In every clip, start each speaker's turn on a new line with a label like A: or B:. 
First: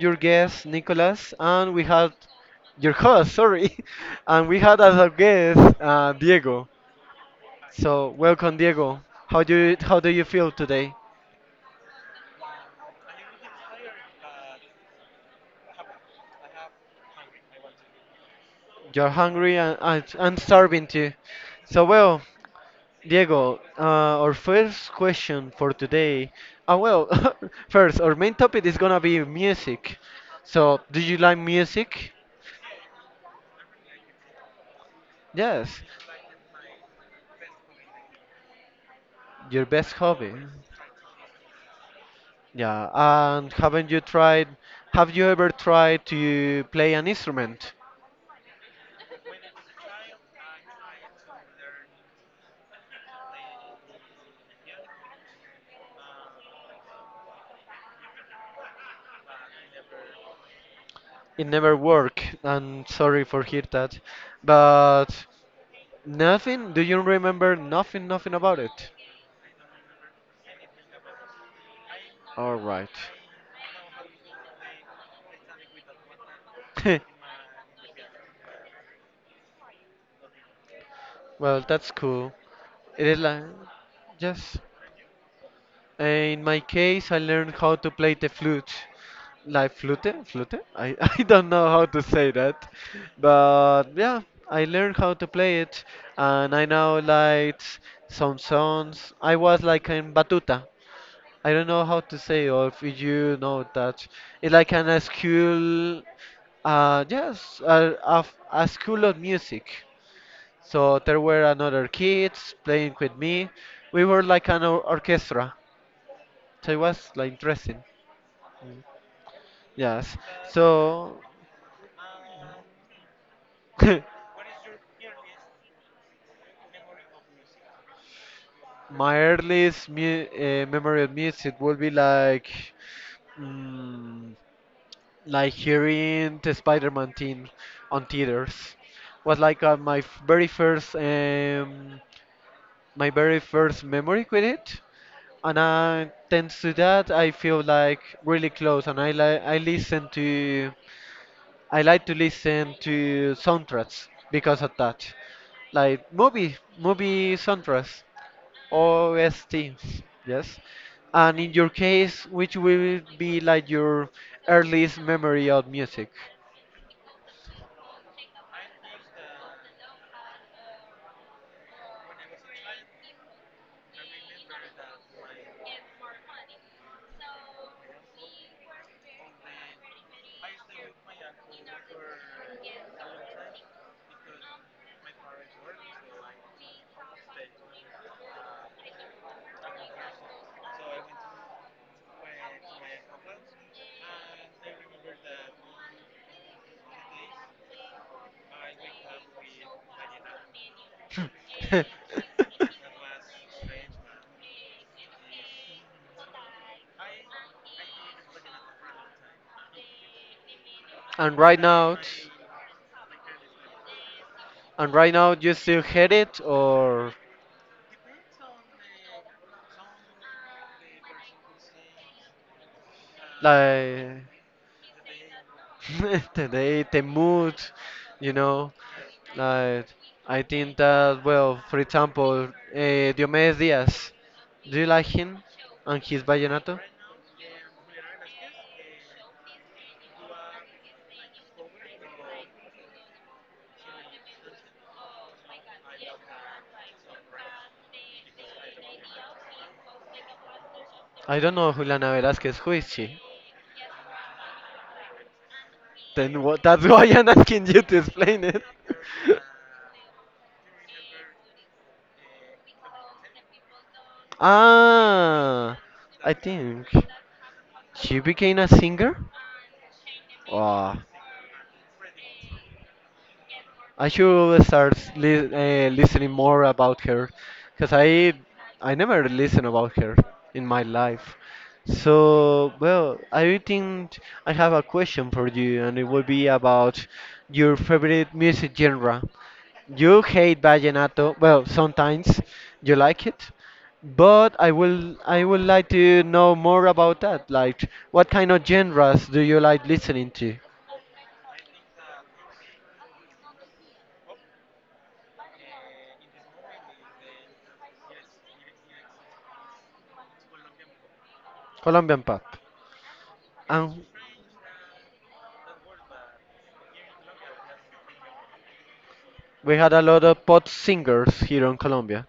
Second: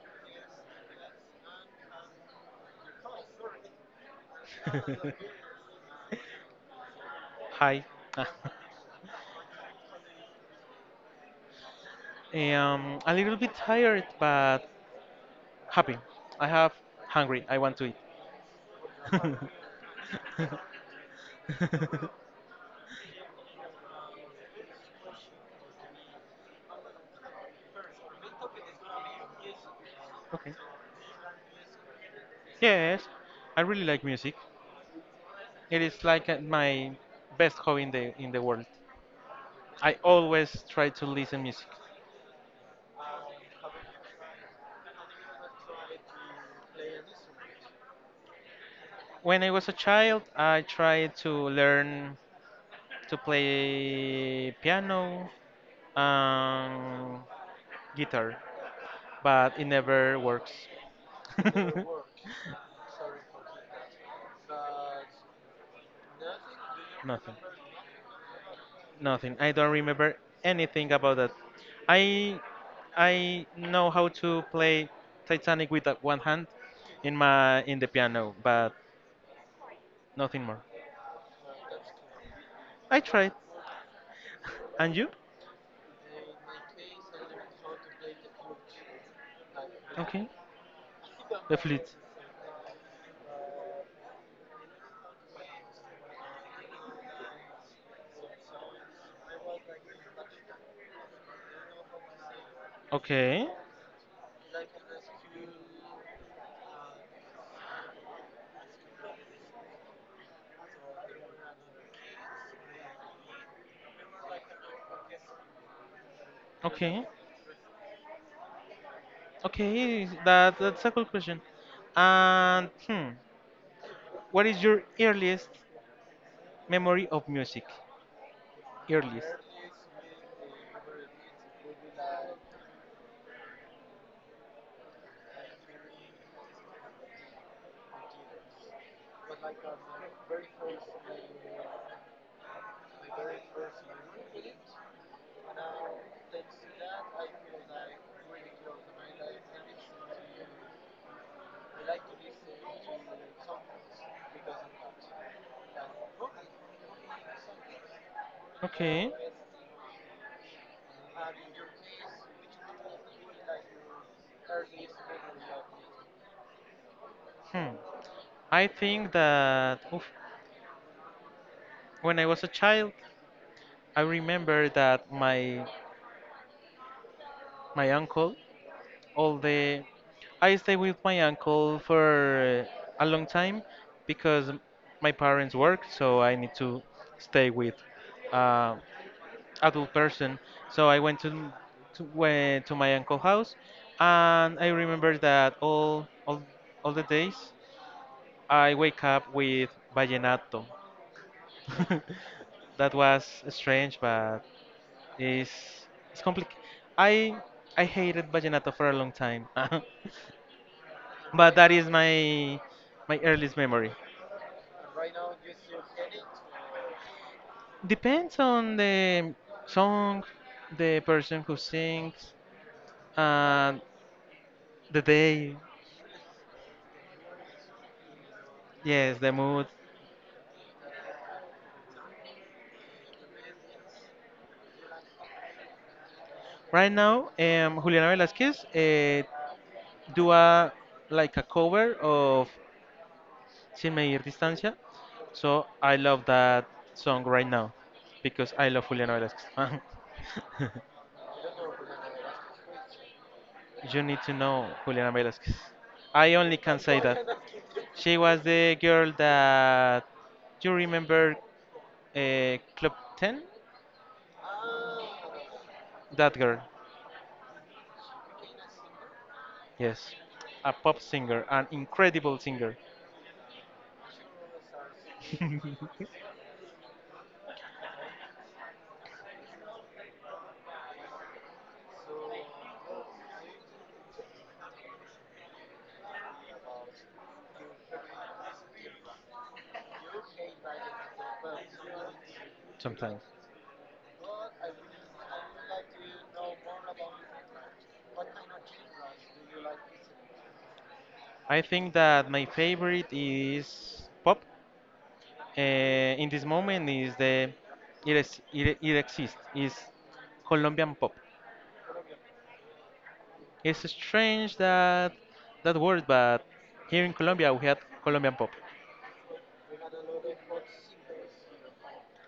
A: your guest Nicolas, and we had your host, sorry, and we had as our guest Diego.
B: Hi.
A: So welcome, Diego. How do you feel today?
B: A little bit tired, but happy. I have hungry. I want to eat.
A: You're hungry and starving too. So well, Diego, our first question for today. Uh, well, first our main topic is gonna be music.
B: Okay.
A: So do you like music?
B: Yes, I really like music.
A: Yes.
B: It is like my best hobby in the world.
A: Your best
B: I
A: hobby.
B: always try to listen music.
A: Yeah, and haven't you tried? Have you ever tried to play an instrument?
B: When I was a child, I tried to learn to play piano and guitar, but it never works.
A: It never worked, and sorry for hear that, but nothing. Do you
B: Nothing.
A: remember nothing about it?
B: Nothing. I don't remember anything about that. I
A: All right.
B: I know how to play Titanic with one hand in my in the piano, but nothing more.
A: Well, that's cool.
B: I
A: It is
B: tried.
A: like, yes.
B: And you?
A: In my case, I learned how to play the flute. Like flute?
B: Okay.
A: Flute? I, I don't
B: The
A: know how
B: fleet.
A: to say that. But yeah, I learned how to play it. And I now like some songs. I was like in batuta. I don't know how to say or if you
B: Okay.
A: know that. It's like an a school, yes, a school of music. So there were another kids playing with me. We were like an orchestra. So it
B: Okay.
A: was like interesting.
B: Okay.
A: Yes.
B: That that's a good
A: So
B: question. And what is your earliest memory of music?
A: my
B: Earliest.
A: earliest memory of music will be like, mm, like hearing the Spider-Man theme on theaters. Was like my very first, my very first memory with it. And thanks to that, I feel like really close, and I like to listen to soundtracks because of that. Like movie soundtracks,
B: Okay.
A: OSTs, yes. And in your case, which will be like your earliest memory of music?
B: Hmm. I think that oof, when I was a child, I remember that my uncle, all the I stayed with my uncle for a long time because my parents work, so I need to stay with uh, adult person. So I went to my uncle house, and I remember that all the days I wake up with vallenato. That was strange, but It's it's complicated. I I hated vallenato for a long time,
A: And
B: but
A: right
B: that is
A: now,
B: my earliest memory.
A: you still hate it, or
B: Depends on the song, the person who sings, and
A: like
B: the day.
A: the date, the mood, you know.
B: Yes, the mood.
A: Like, I think that, well, for example, Diomedes Diaz, do you like him and his vallenato?
B: Right now, Juliana Velasquez do a like a cover of Sin Medir Distancia, so I love that song right now because I love Juliana Velasquez.
A: I don't know Juliana Velázquez, who is she?
B: You need to know Juliana Velasquez. I
A: Then
B: only
A: what,
B: can
A: that's
B: say
A: why
B: that.
A: I'm asking you to
B: She was
A: explain it.
B: the girl that. Do you remember Club 10?
A: Ah, I
B: That girl.
A: think she became a singer?
B: Yes. A
A: Wow,
B: pop singer, an incredible singer.
A: I should start listening more about her, because I never listen about her in my life. So well, I think I have a question for you, and it would be about your favorite music genre. You hate vallenato, well, sometimes you
B: Sometimes.
A: like it, but I would like to know more about that. Like, what kind of genres do you like listening to?
B: I think that my favorite is pop. In this moment is the. It exists. Is Colombian pop.
A: Colombian pop.
B: It's strange that that word, but here in Colombia we had Colombian pop.
A: We had a lot of pop singers here in Colombia.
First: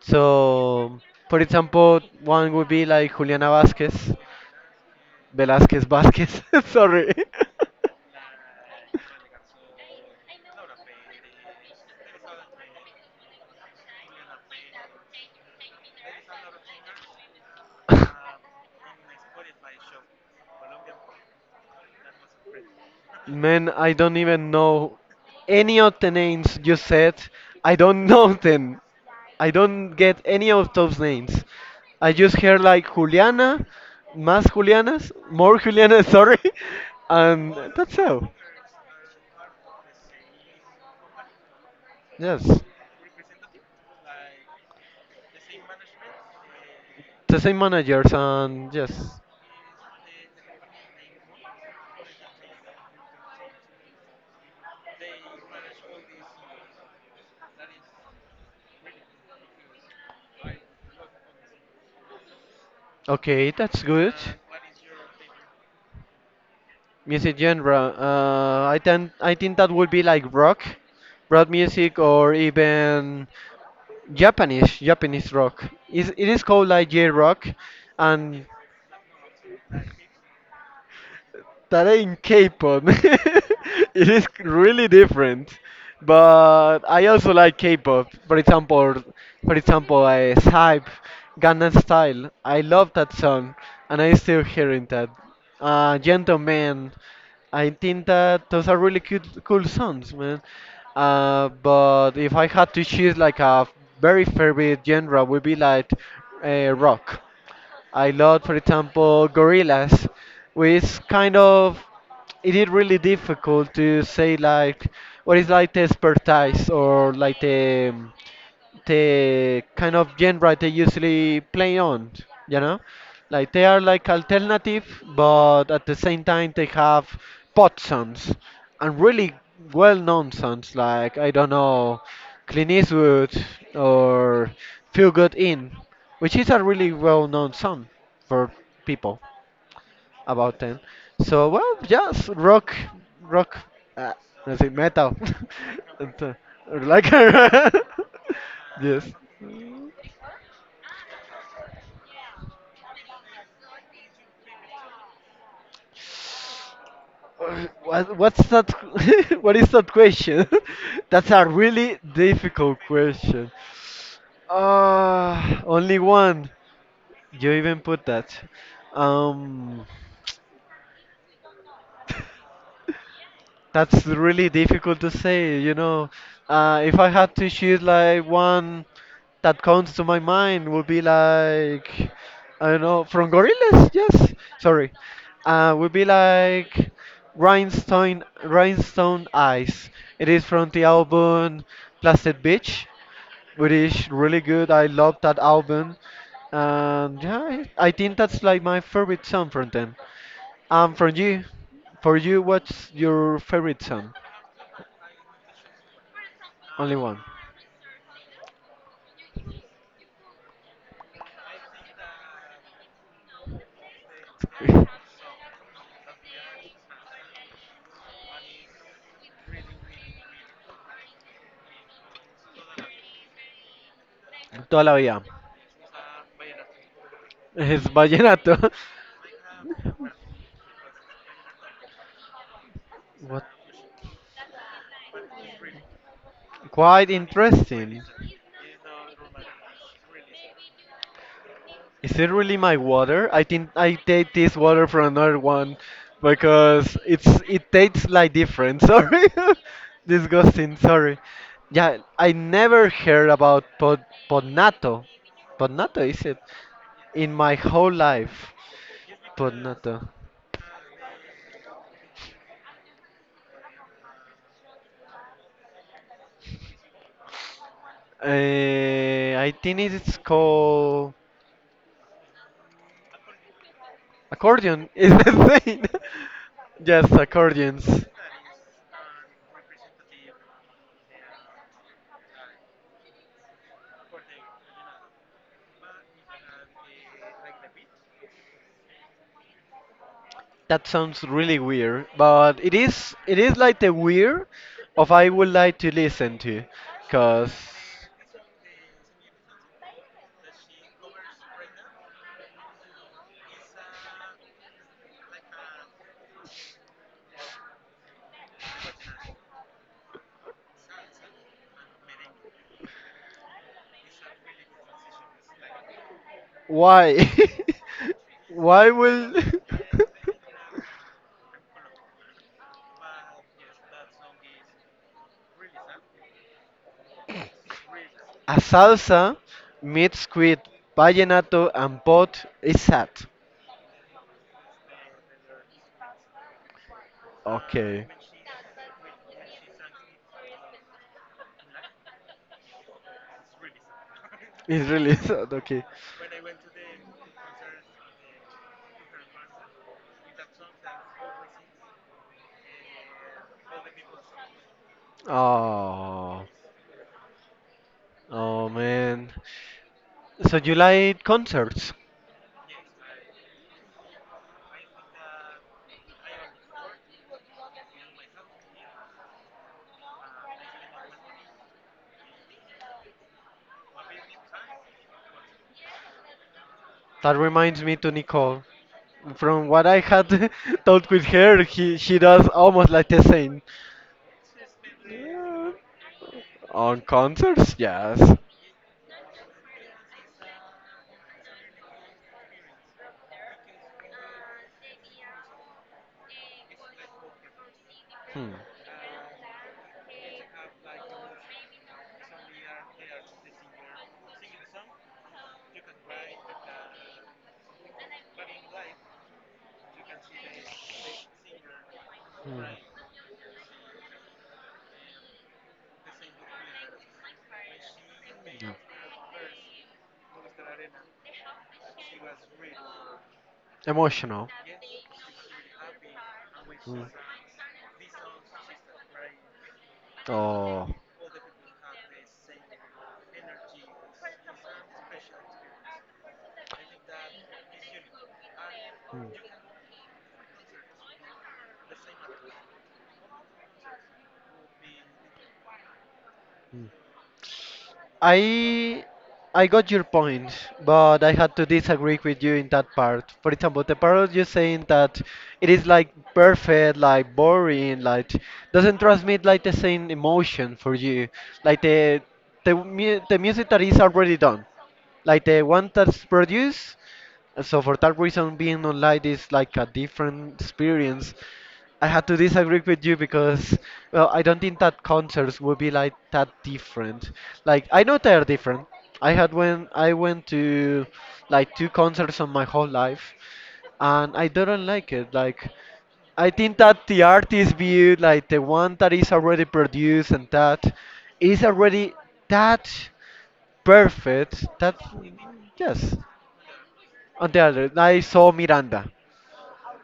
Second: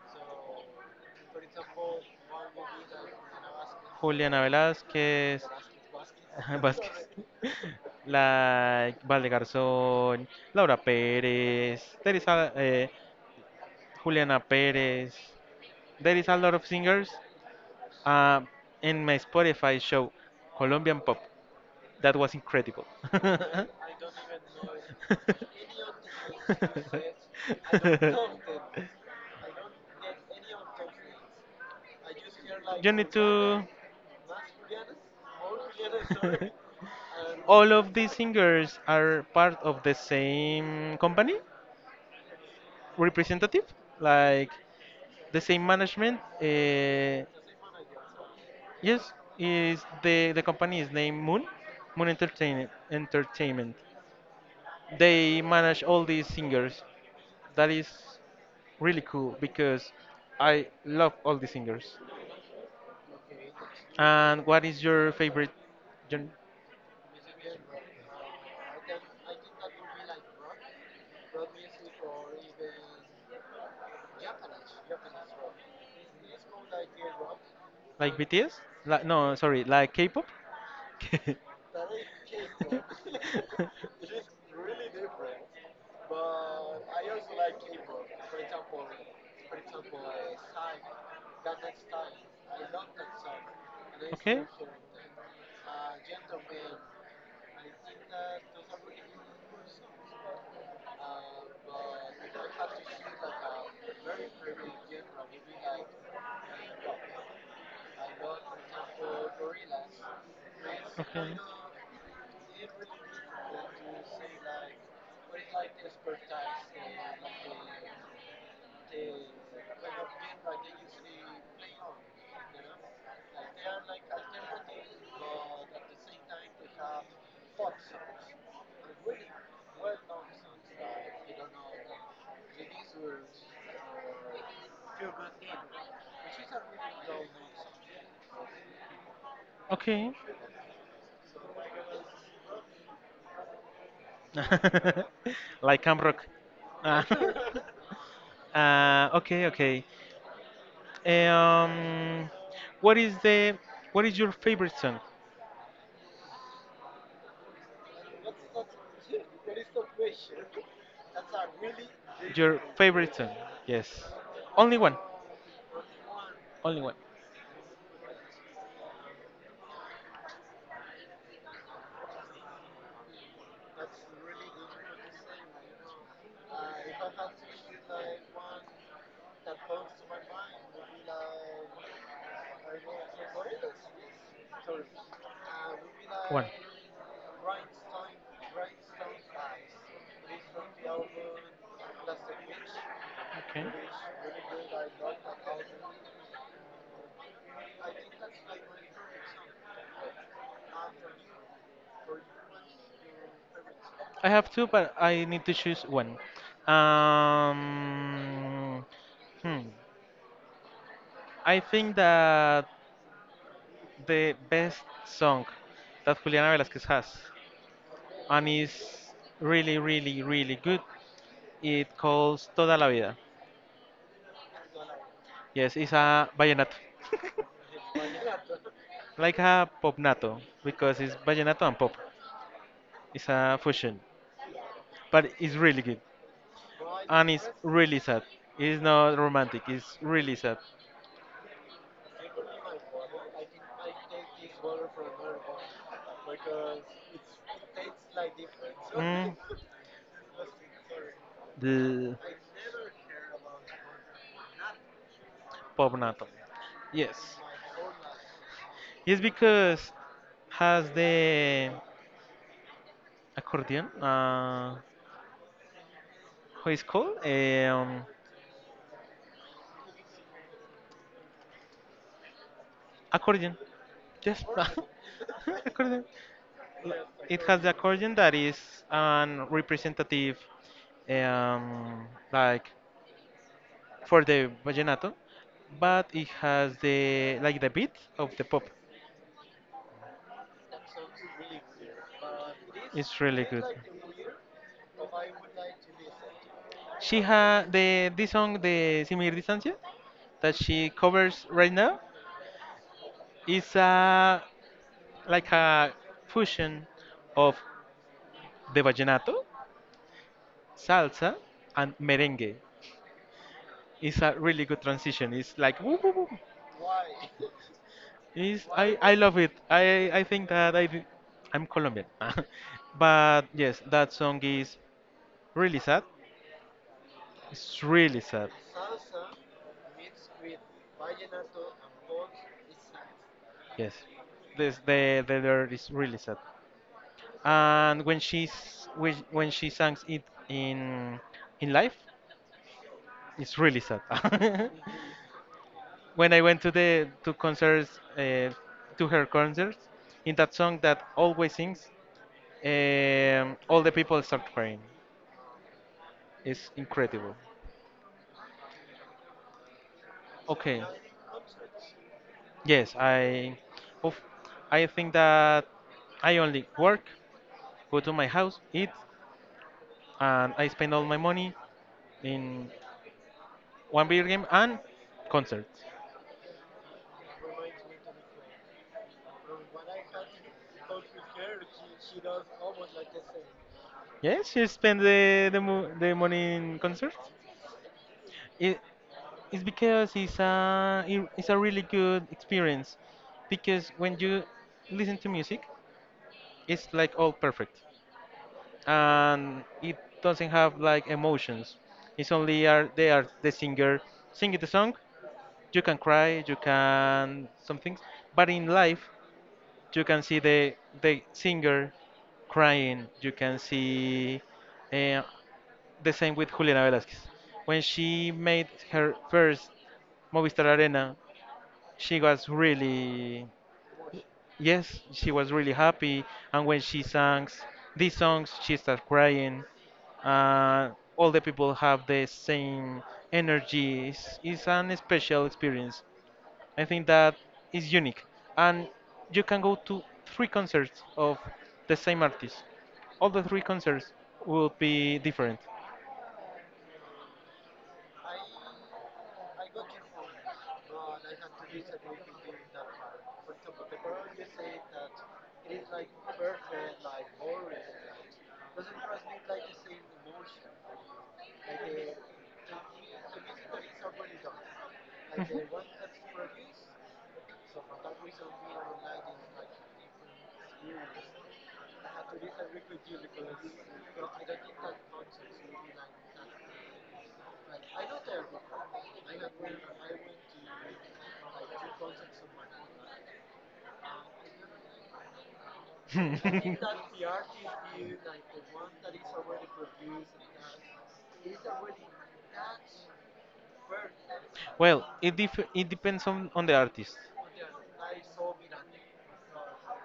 A: So, for example, one would be like Juliana Vasquez,
B: Juliana Velázquez,
A: Velázquez Vasquez,
B: Vázquez,
A: sorry.
B: la Valdegarzón, Laura Pérez, Teresa, eh, Juliana Pérez. There is a lot of singers uh, in my Spotify show, Colombian Pop. That was incredible.
A: Man, I don't even know any of the names you said. I don't know them. I don't get any of those names. I just hear
B: You
A: like
B: need to.
A: Juliana, más Julianas, more Julianas, sorry, and
B: All of
A: that's
B: these
A: how.
B: singers are part of the same company
A: Yes.
B: representative. Like the same management.
A: The same managers and
B: Yes,
A: yes.
B: is the company is named Moon, Moon Entertainment. They manage all these singers. That is really cool because I love all the singers.
A: Okay, that's good.
B: And what is your favorite, gen-
A: Music genre. I think that would be like rock, rock music, or even Japanese rock. Is it is called like J rock,
B: like
A: and
B: BTS? Like no, sorry, like K-pop.
A: that ain't K-pop. It is really different. But I also like K-pop. For example, I Hype, Gangnam Style. I love that song, and I still hearing that. Gentleman. I think that those are really cute, cool songs, man. But if I had to choose like a very favorite genre, would be like rock. I love, for example, Gorillas, which kind of it is really difficult to say like what is like the expertise or like the kind of genre they usually play on, you know? Like they are like alternative, but at the same time they have pop songs and really well known songs like, I don't know, Clint Eastwood or Feel Good In, which is a really well known song for people
B: Okay.
A: about 10. So, well, yes, rock, uh, I say metal.
B: Like Camp
A: And,
B: Rock. Ah.
A: like, yes.
B: Okay, okay. Um, what is the what is your favorite song?
A: What, what's that? What is that question? That's a really
B: Your
A: difficult
B: favorite song?
A: question.
B: Yes. Only one.
A: Ah, only one.
B: Only one.
A: You even put that. Um, That's really difficult to say, you know. If I had to choose like one that comes to my mind would be like, I don't know, from Gorillaz, yes. Sorry. Would be
B: One.
A: like Rhinestone Eyes. It is from the album Plastic Beach,
B: Okay.
A: which is really good. I love that album. And yeah, I think that's like my favorite song from them. Um, from you, for you, what's your favorite song?
B: I have two, but I need to choose one.
A: Only one.
B: Um, hmm. I think that the best song that Juliana Velasquez has and is really, really, really good. It calls Toda la Vida.
A: Toda la vida.
B: Yes, it's a vallenato,
A: It's vallenato.
B: like a popnato because it's vallenato and pop. It's
A: What?
B: a fusion, but it's really good.
A: Quite
B: And it's really
A: interesting.
B: sad. It's not romantic. It's really sad.
A: Is it really my water? I think I take this water from another one because it's it tastes like different. Sorry,
B: Mm,
A: disgusting. Sorry. Yeah,
B: the
A: I never heard about podnato. Podnato is
B: Pobnato.
A: it? In
B: Yes.
A: my whole life,
B: It's because
A: podnato.
B: has the accordion. How is called?
A: I think it's called
B: Accordion. Yes.
A: accordion. Is the thing.
B: Accordion.
A: Yes,
B: It has the
A: accordions.
B: accordion that is an representative, um, like for the vallenato, but it has the like the beat of the pop.
A: That sounds really weird, but
B: It's
A: it
B: really
A: is
B: good.
A: like the weird of I would like to listen to,
B: She
A: cause
B: had the this song, the Simir Distancia, that she covers right now, is a like a fusion of the vallenato, salsa, and merengue. It's a really good transition. It's like woo, woo, woo.
A: why?
B: Is
A: Why
B: I
A: will
B: love it. I think that I do- I'm Colombian. But yes, that song is really sad. It's really sad.
A: a salsa mixed with vallenato and pop is sad?
B: Yes. This the lyric is really sad. And
A: Okay,
B: when when she sang it in in live, it's really sad.
A: it's really sad. Okay.
B: When I went to the to concerts to her concerts, in that song that always sings, all the people start crying.
A: Oh.
B: It's incredible.
A: Oh man. So you
B: Okay.
A: like concerts?
B: Yes, I, oof, I think that I only work, go to my house, eat, and I spend all my money in one video game and concerts.
A: That reminds me to Nicole. From what I had talked with her, he, she does almost like the same.
B: Yes, you spend the the,
A: Yeah.
B: mo the money in
A: On
B: concerts.
A: concerts, yes.
B: It, it's because it's a it's a really good experience, because when you listen to music, it's like all perfect,
A: Hmm.
B: and it doesn't have like emotions. It's only are they are the singer singing the song you can cry, you can some things, but in life you can see the singer
A: Hmm.
B: crying. You can see uh, the same with Juliana Velasquez. When she made her first Movistar Arena, she was really
A: Emotional.
B: yes, she was really happy. And when she sang these songs, she started crying.
A: Oh.
B: Uh, all the people have the same energy. It's an special experience I think that is unique. And you can go to three concerts of the same artist. All the three concerts will be different.
A: I I got your point, but I had to disagree with you in that part. For example, the part of you saying that it is like perfect, like boring, like doesn't transmit like the same emotion for you, like the the music that is already done, like the one that's produced. So for that reason, being online is like a different experience. I had to disagree with you because, well, I don't think that concerts would be like that different. Like, I know they are different. I had when I went to like two concerts on my whole life, and I don't like it. Like, I think that the artist view, like the one that is already produced and that is already that perfect. That
B: Well, it, dif- it
A: yes.
B: depends on the artist.
A: On the other, I saw Miranda.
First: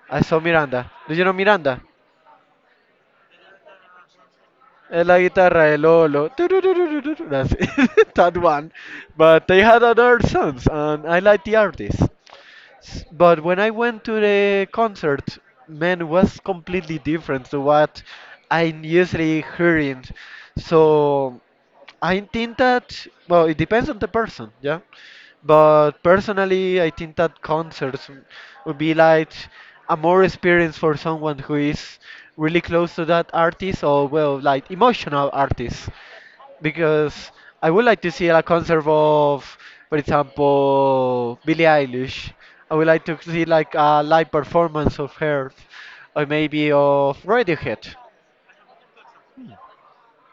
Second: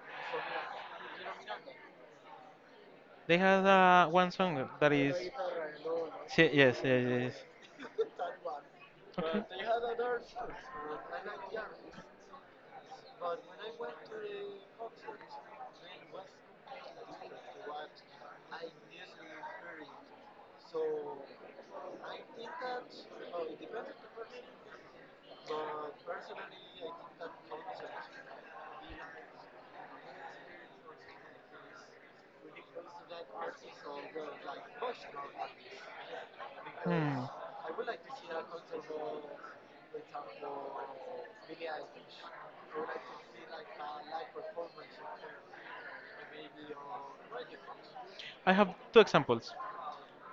A: I saw Miranda. Do you know Miranda?
B: They had one song that
A: And
B: is.
A: la guitarra, el Lolo,
B: Si- Yes, yes, yes.
A: that's it, that one.
B: Okay.
A: But they had other songs, and I like the artist. But when I went to the concert, man, it was completely different to what I'm usually hearing. So I think that, well, it depends on the person, yeah. But personally, I think that concerts would be like a more experience for someone who is really close to that artist or, well, like emotional artist
B: Hmm.
A: because I would like to see a concert of, for example, Billie Eilish. I would like to see like a live performance of her, or maybe of Radiohead.
B: I have two examples.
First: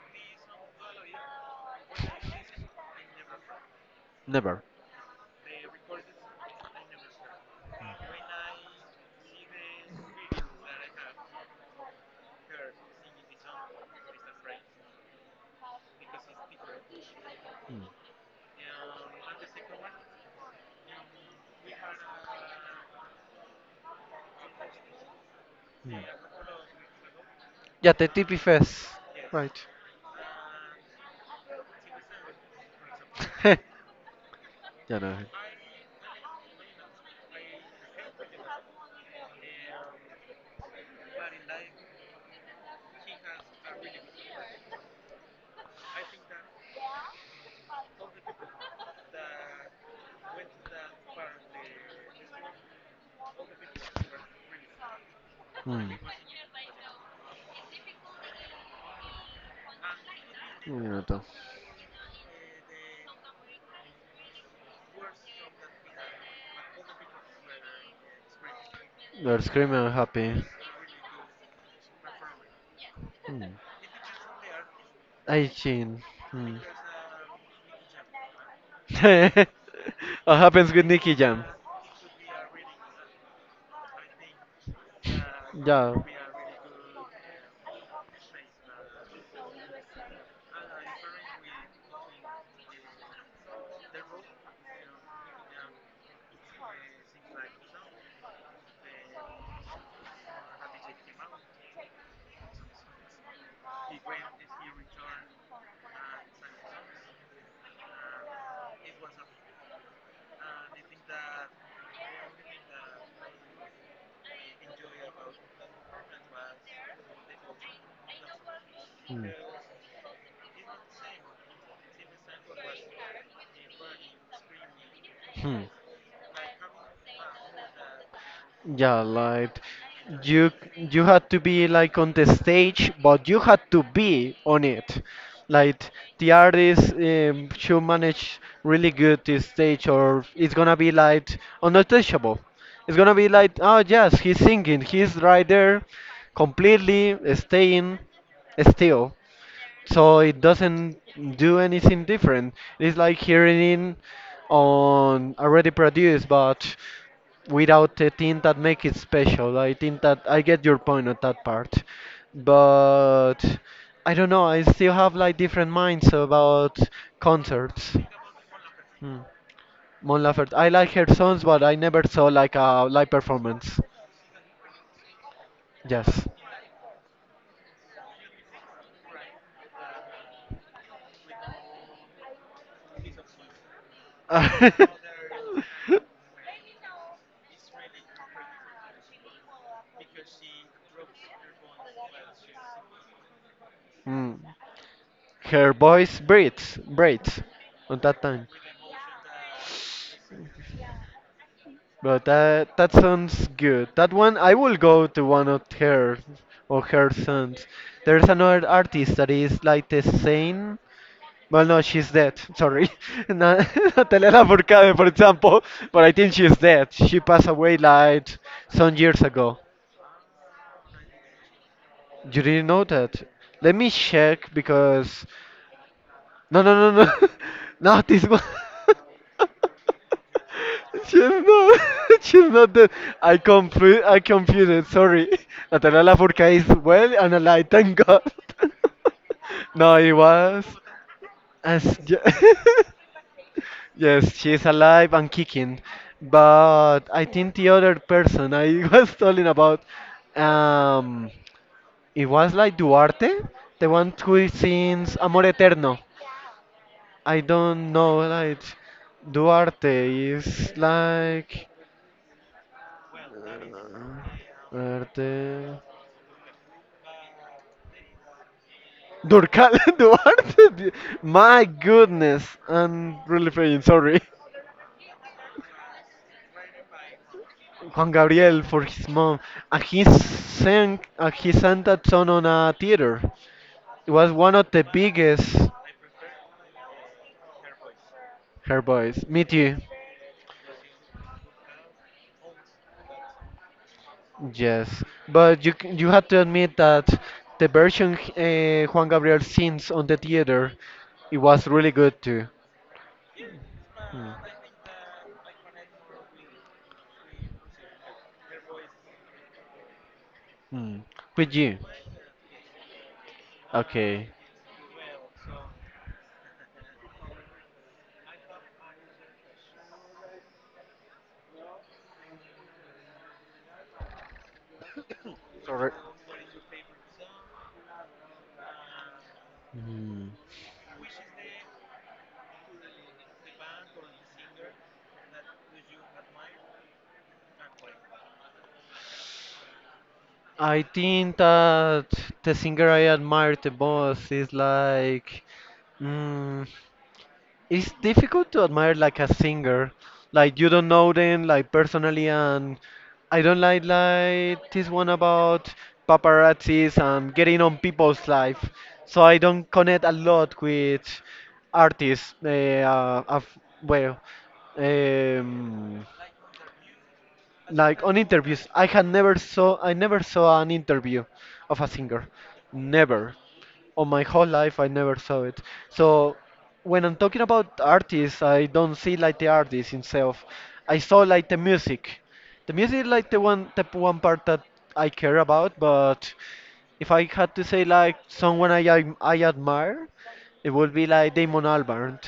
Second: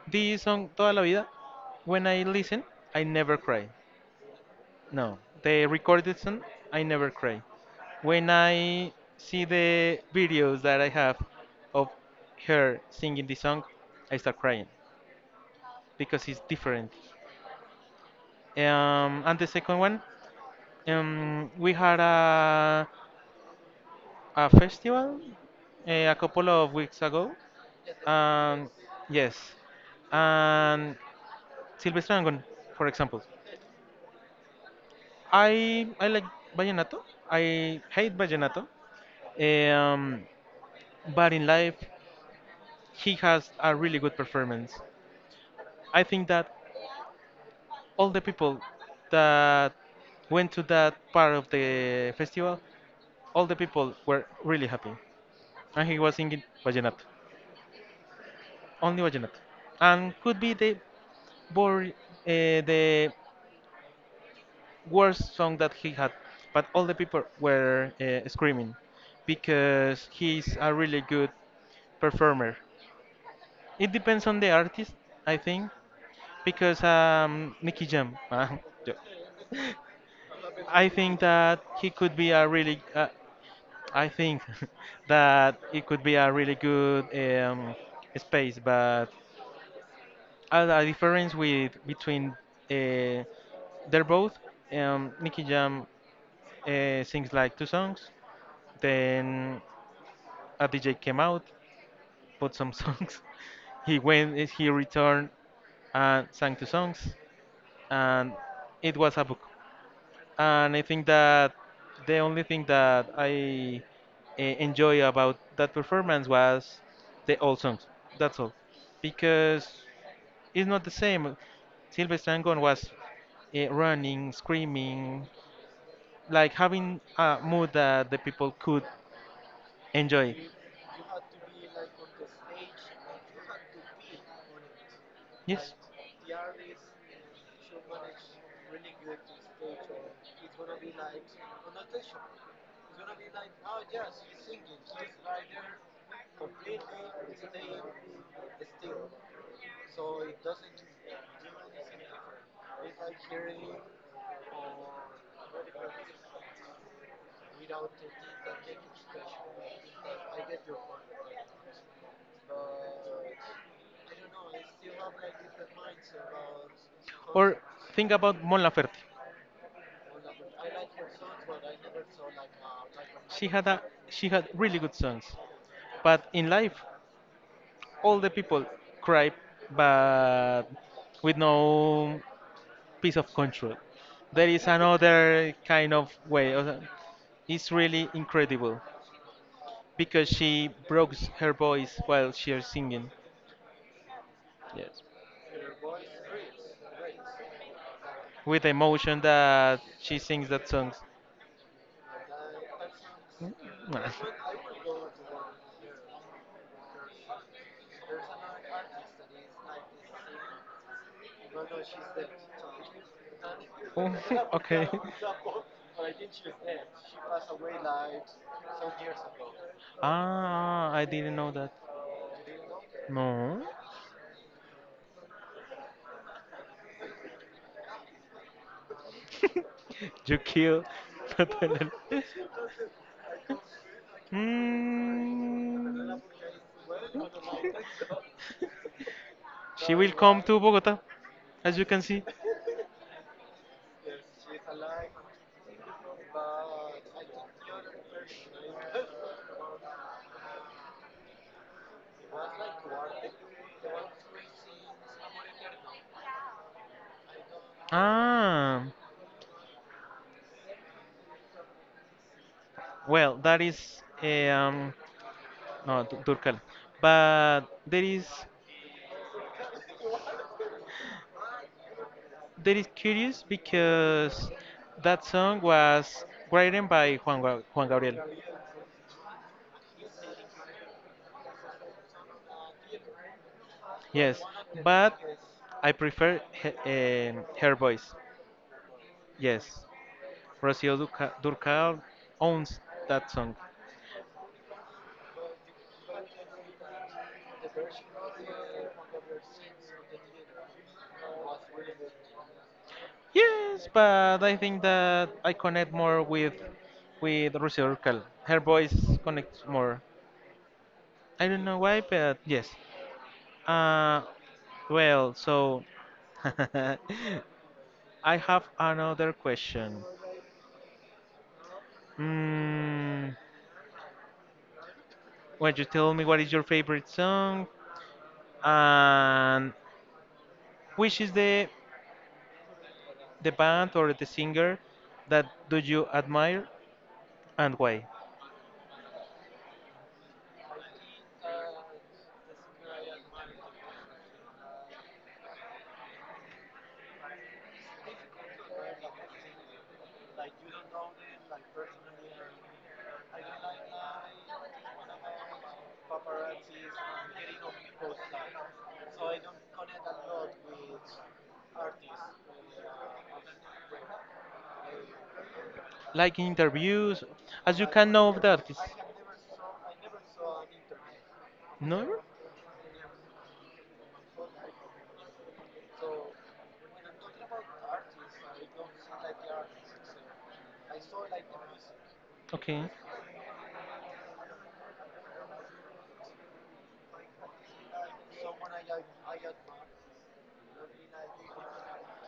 B: The song Toda la Vida, when I listen, I never cry.
A: Never.
B: No, the recorded song, I never cry when I see the videos that I have of her singing the song, I start crying because it's different. And the second one, we had a festival
A: Mm.
B: eh, a couple of weeks ago.
A: Yeah, the TP
B: Um,
A: Fest,
B: yes,
A: right?
B: and Silvestre Dangond, for example.
A: Yeah, no.
B: I like vallenato. I hate vallenato. eh, Um, but in life, he has a really good performance. I think that all the people that went to that part of the festival, all the people were really happy. And
A: Mm.
B: he was singing vallenato, only vallenato. And could be the
A: Minuto.
B: bor- the worst song that he had, but all the people were screaming
A: You're screaming and
B: because
A: happy.
B: he's a really good performer.
A: Mm.
B: It depends on the artist, I
A: Ay,
B: think,
A: chin. Mm.
B: because Nicky Jam,
A: What happens with
B: I
A: Nicky
B: think
A: Jam?
B: that he could be a really a, I think that it
A: Yeah.
B: could be a really good space, but a difference with between uh, they're both Nicky Jam sings like two songs, then a DJ came out, put some songs. He went, he returned and sang two songs, and it was a, and I think that the only thing that I enjoy about that performance was the old songs. That's all, because it's not the same. Sylvester Angone was running, screaming,
A: Hmm.
B: like having a mood that the people could
A: Yeah, like
B: enjoy.
A: you had to be like on the stage, but you had to be on it.
B: Yes.
A: Like the artist should manage really good this stage, or it's gonna be like untouchable. It's gonna be like, oh yes, he's singing, he's right there, completely staying still so it doesn't do anything different. It's like hearing in on already produced, but without the thing that make it special. I think that I get your point on that part, but I don't know. I still have like different minds about
B: Or
A: concerts.
B: think about Mon Laferte.
A: Hmm. Mon Laferte, I like her songs, but I never saw like a live
B: She had
A: performance.
B: a she had really good songs,
A: Yes.
B: but in life, all the people cry, but with no piece of control. There is another kind of way. Of- It's really incredible. Because she broke her voice while she is singing.
A: Hmm.
B: Yes.
A: Her voice breathes on that time.
B: With the emotion that she sings that songs.
A: But that sounds good. That one I will go to one of her or her sons. There's another artist that is like the same. Well, no, she's dead. Sorry, Na-
B: Oh,
A: Natalia
B: okay.
A: Lafourcade, for example. But I think she's dead. She passed away like some years ago.
B: Ah, I didn't know that.
A: You didn't know that?
B: No.
A: Let me check because no, no, no, no. Not this one.
B: You kill
A: She's not.
B: Natalia.
A: She's not dead. I I confused it. Sorry. Natalia
B: Mm,
A: Lafourcade is well and alive. Thank God.
B: she
A: No,
B: will
A: it
B: come to
A: was.
B: Bogota, as
A: As
B: you can see.
A: yes, she's alive and kicking. But I think the other person I was talking about, um, it was like Duarte, the one who sings Amor Eterno. I don't know, like
B: Ah.
A: Duarte is like
B: Well, that
A: uh,
B: is
A: Duarte.
B: no Turkal, but there is
A: Durcal Duarte. My goodness,
B: that is
A: I'm
B: curious
A: really praying. Sorry.
B: because that song was written by Juan
A: Juan
B: Gabriel.
A: Gabriel for his mom, and he sang that song on a theater. It was
B: Yes,
A: one of the
B: but
A: biggest.
B: I prefer he, her voice.
A: Her voice. Meet you.
B: Yes, Rocío Durcal owns that song.
A: Yes, but you have to admit that the version Juan Gabriel sings on the theater, it was really good too.
B: Yes, but I think that I connect more with Rocío Durcal. Her voice connects more.
A: Hmm.
B: I
A: With
B: don't
A: you,
B: know why, but yes. Uh,
A: okay.
B: well, so I have another question. Mm, when you
A: Sorry.
B: tell me what is your favorite song and
A: Hmm.
B: which is the band or the singer that do you admire and why?
A: I think that the singer I admire the most is like. mm, it's difficult to admire like a singer, like you don't know them like personally, and I don't like this one about paparazzis and getting on people's life. So I don't connect a lot with artists eh, of, well um,
B: Like interviews, as you
A: like
B: can
A: on
B: know of the
A: interviews.
B: artist.
A: I never saw an interview of a
B: No?
A: singer. Never on my whole life I never saw it. So when I'm talking about artists, I don't see like the artist himself, I saw like the music. The
B: Okay.
A: music is like the one part that I care about. But if I had to say like someone I admire, it would be like Damon Albarn.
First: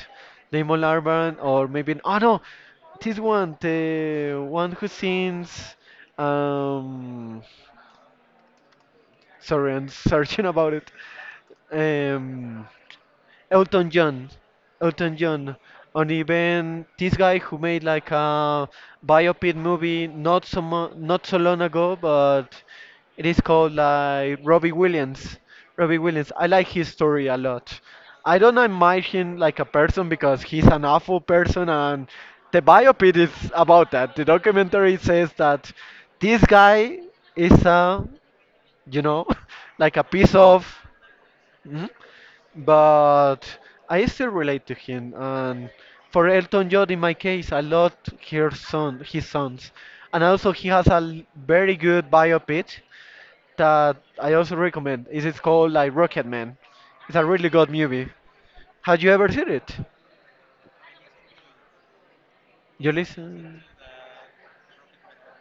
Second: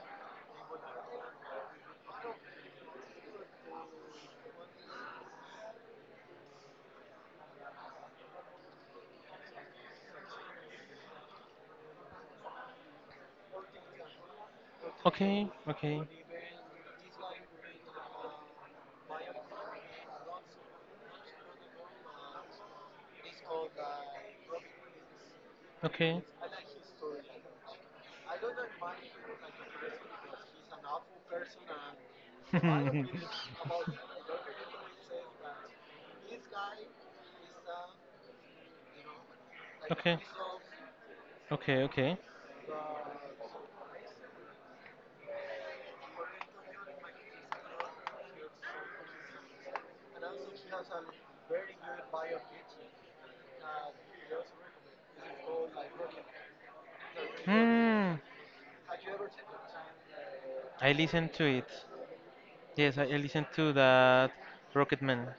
A: Damon Albarn, or maybe oh no, this one, the one who sings. Um, Sorry, I'm searching about it. Um, Elton John. Elton
B: Okay.
A: John.
B: Okay.
A: And even this guy who made like a biopic movie not so long ago, but it is called like Robbie Williams. Robbie
B: Okay.
A: Williams. I like his story a lot. I don't admire him like a person because he's an awful person, and the biopic is about that. The documentary says that this guy is a, you know, like a
B: Okay.
A: piece of.
B: Okay.
A: Mhm.
B: Okay.
A: But I still relate to him, and for Elton John, in my case, I loved his son, his sons, and also he has a very good biopic that I also recommend. It is called like Rocket Man. It's a really good movie.
B: Hmm.
A: Have you ever seen it?
B: I listened to it.
A: You
B: Yes, I listened
A: listen.
B: to that Rocketman.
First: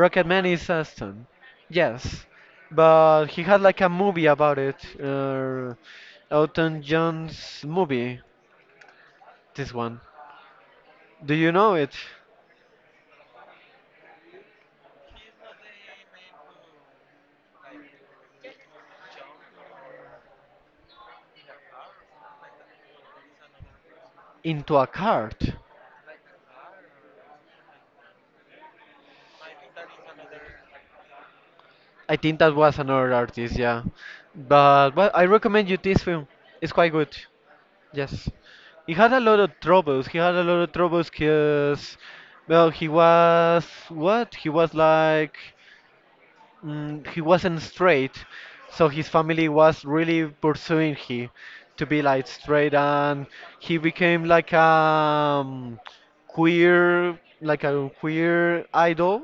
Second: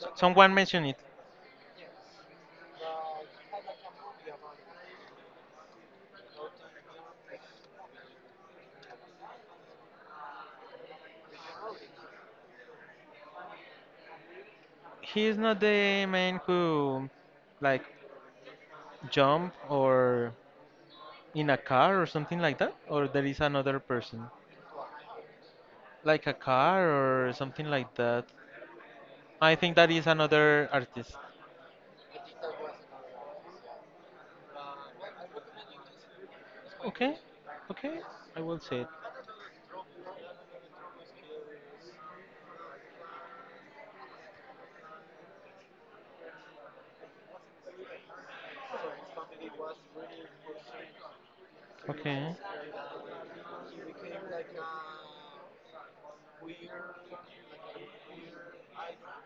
B: S-
A: Man
B: Someone
A: is
B: mentioned it.
A: Aston. Yes, but he had like a movie about it. Elton John's movie. This one. Do you know it?
B: He is not the man who, like, jump or in a car or something like that, or there is another person,
A: Into a Cart.
B: like a car or something like that. I think that is another artist.
A: I think that was another artist, yeah. But well, I recommend you this film. It's quite good.
B: Okay, okay,
A: Yes.
B: I will say it.
A: He had a lot of troubles. He had a lot of troubles because, well, he was what? He was like, he wasn't straight, so his family was really pursuing him to be like
B: Okay,
A: straight, and he became like a queer, like a queer idol.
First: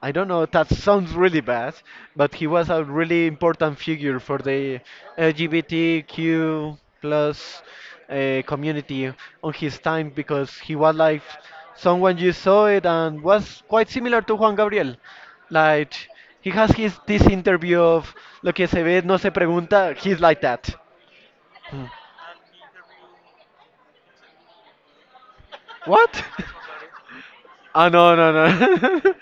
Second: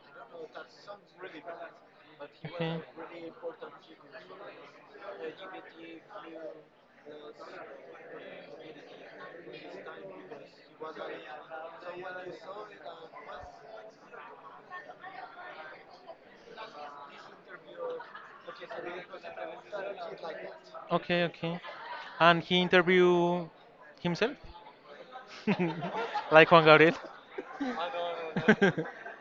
A: I don't know, that sounds really bad, but he was
B: okay.
A: a really important figure for the LGBTQ plus community on his time, because he was like someone you saw it and was quite similar to Juan Gabriel. Like he has his this interview of lo que se ve no se pregunta, he's like that.
B: Okay, okay. And he interview himself,
A: What?
B: like Juan Gabriel.
A: Ah, no no no.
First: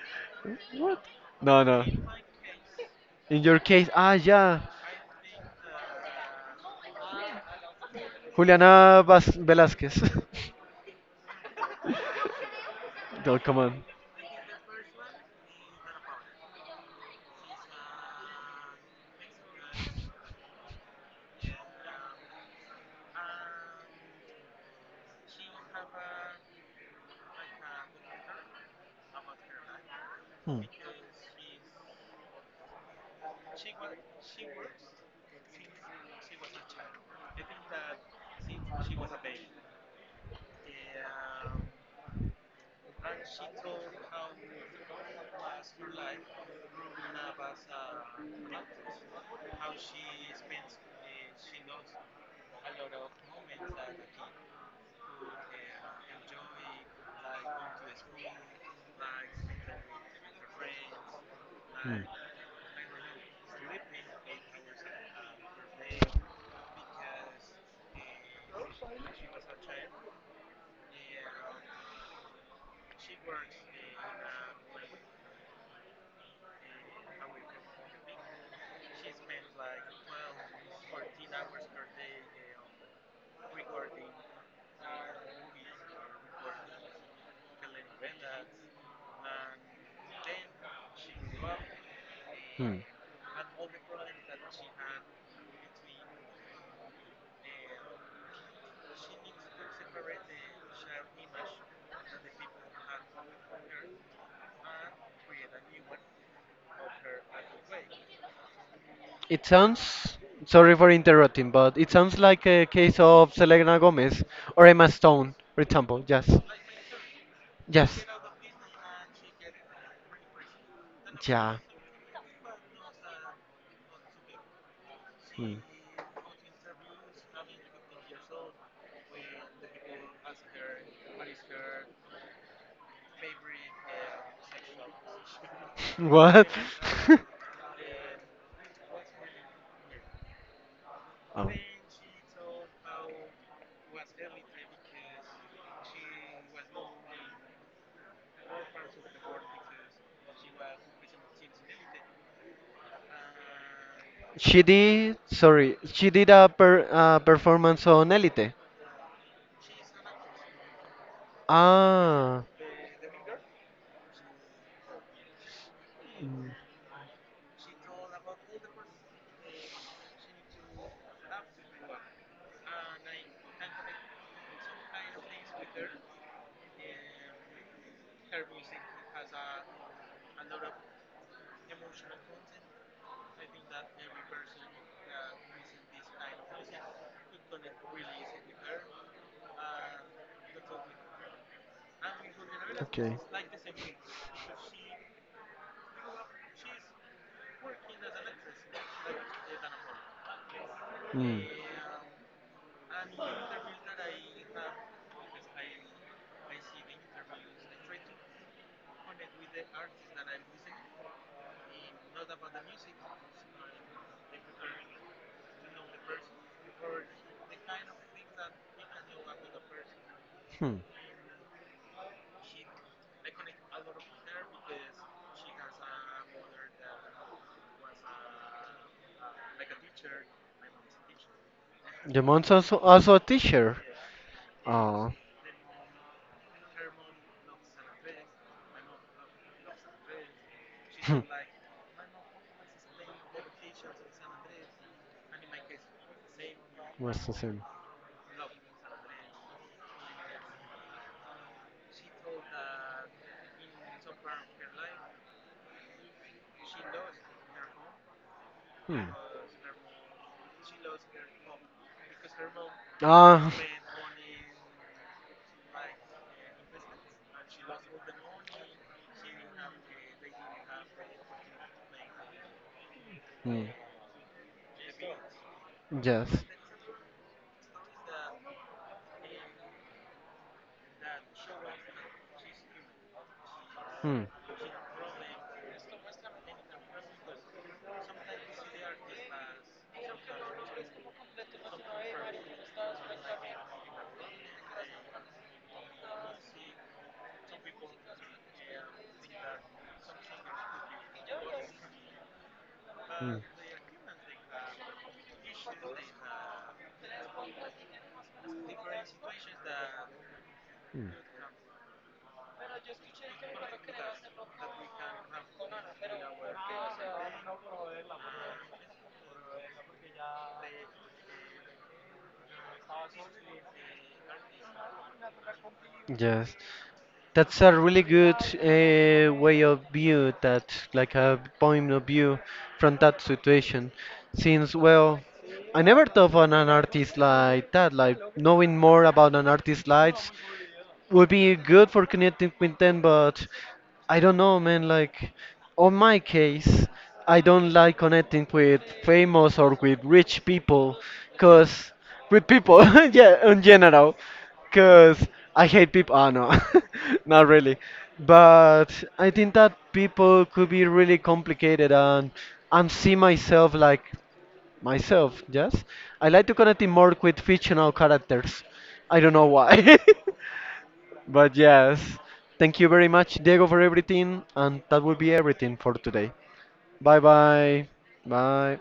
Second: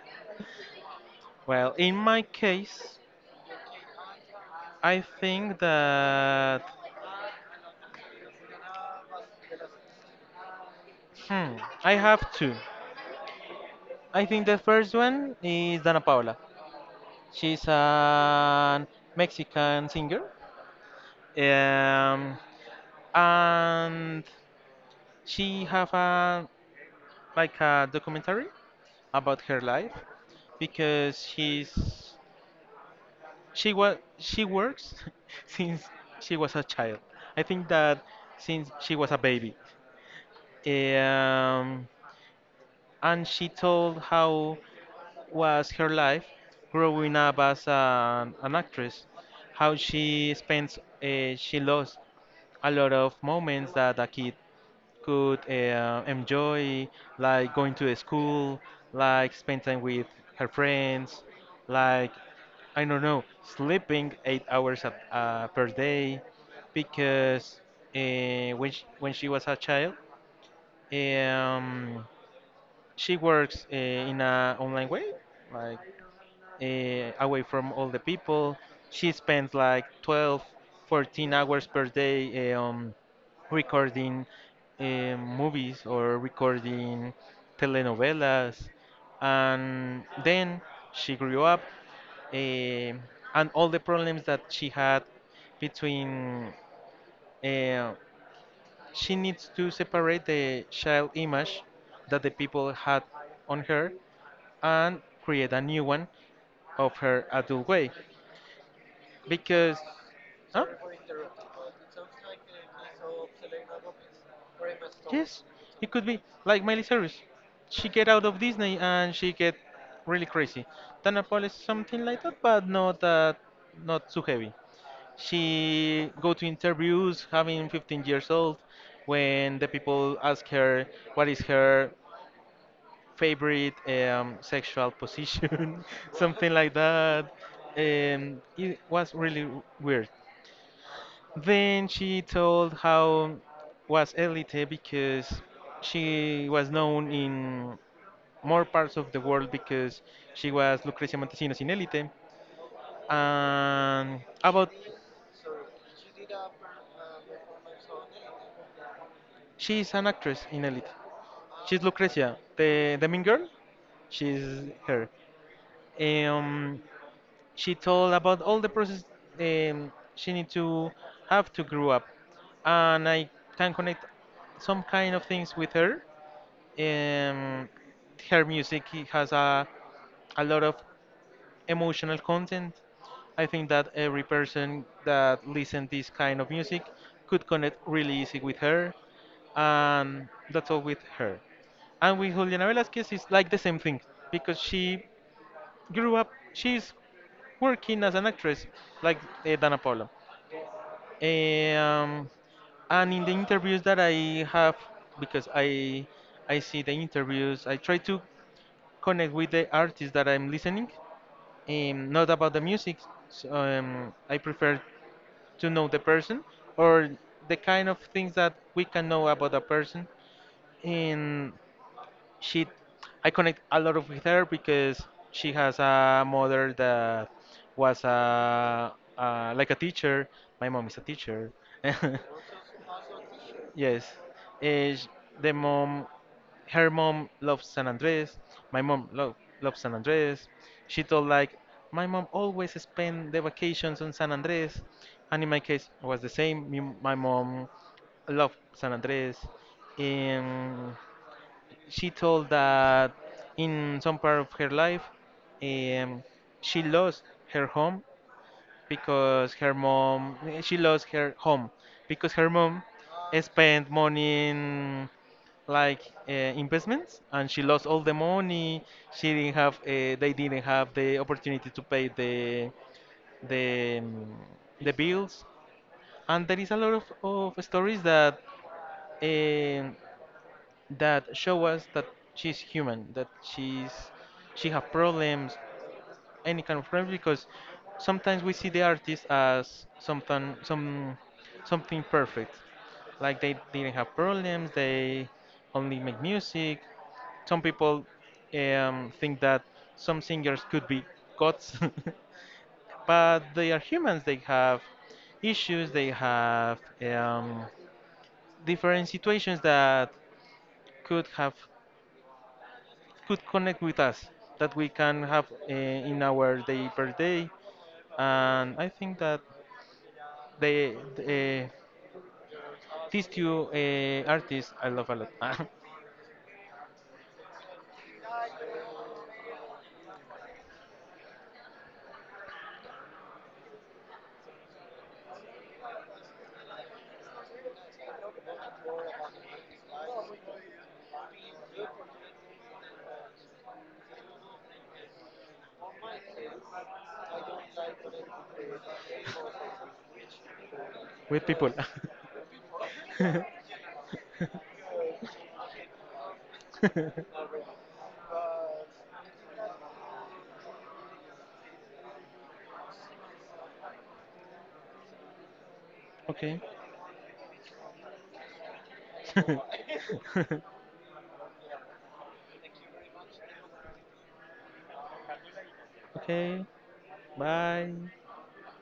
A: No
B: Well,
A: no.
B: in my case,
A: In your case, ah yeah.
B: I think that
A: Velasquez.
B: hmm, I have two.
A: Oh, come on.
B: I think the first one is Dana Paola. She's a Mexican singer, um, and she have a like a documentary about her life because she works since she was a child. I think that since she was a baby, um, and she told how was her life growing up as an actress, how she spends she lost a lot of moments that a kid could enjoy, like going to the school, like spend time with her friends, like I don't know, sleeping 8 hours a, per day, because when when she was a child, um, she works in a online way, like away from all the people. She spends like 12, 14 hours per day recording uh, movies or recording telenovelas. And then she grew up,
A: Hmm.
B: uh, and all the problems that she had between uh, she needs to separate the child image that the people had on her and create a new one of her adult way.
A: It
B: Because
A: sounds,
B: huh?
A: sorry for interrupting, but it sounds like a case of Selena Gomez or Emma Stone,
B: Yes,
A: for
B: it
A: example.
B: could be
A: Yes.
B: like Miley Cyrus. She
A: Yes.
B: get out of Disney and she get really crazy. Dana Paul is
A: Yeah.
B: something like that, but not that, not too heavy.
A: Hmm.
B: She go to interviews having 15 years old, when the people ask her what is her favorite sexual position,
A: What?
B: something like that. It was really weird. Then she told how was elite because she was known in more
A: Oh.
B: parts of the world because she was Lucrecia Montesinos in Elite. And
A: She
B: about
A: did, sorry, she did a performance on Elite.
B: she's an actress in Elite. She's Lucrecia,
A: Ah.
B: the mean girl. She's her. Um, she told about all the process she need to have to grow up, and I can connect some kind of things with her. Um, her music it has a lot of emotional content. I think that every person that listens this kind of music could connect really easy with her, and that's all with her. And with Juliana Velasquez, it's like the same thing because she grew up, she's working as an actress like Dana Paula.
A: Mm.
B: Um, and in the interviews that I have, because I see the interviews, I try to connect with the artist that I'm listening, not about the music. So, I prefer to know the person or the kind of things that we can know about a person.
A: Hmm.
B: And she, I connect a lot of with her because she has a mother that was a, like a teacher. My mom is a teacher.
A: The month's also, also a teacher.
B: Yes, is
A: Oh,
B: the mom her mom loves San Andres. My mom loves San Andres. She told like my mom always spend the vacations on San Andres, and in my case it was the same. Me, my
A: what's the same?
B: mom loved San Andres, and she told that in some part of her life, um, she lost her home
A: Hmm.
B: because her mom she lost her home because her mom
A: Ah,
B: spent money in like investments and she lost all the money she didn't have they didn't have the opportunity to pay
A: mm,
B: the um, the bills
A: yes.
B: and there is a lot of stories that um that show us that she's human, that
A: Hmm.
B: she have problems any kind of friends because sometimes we see the artist as something some something perfect like they didn't have problems, they only make music. Some people think that some singers could be gods
A: Hmm.
B: but they are humans. They have issues, they have um, different situations that
A: Hmm.
B: could have could connect with us, that we can have in our day per day. And I think that They, uh, these two artists, I love a lot.
A: Yes, that's a really good way of view that, like a point of view from that situation. Since, well, I never thought on an artist like that. Like knowing more about an artist like would be good for connecting with them, but I don't know, man. Like, on my case, I don't like connecting with famous or with rich people,
B: With people.
A: cause with people, yeah, in general, cause I hate people. Ah, no, not really. But I think that people could be really complicated, and see myself like myself. Yes, I like to
B: Okay.
A: connect more with fictional characters. I don't know why. But yes, thank you very much, Diego, for everything. And that will be everything for today.
B: Okay.
A: Bye bye.
B: Bye.
A: Bye.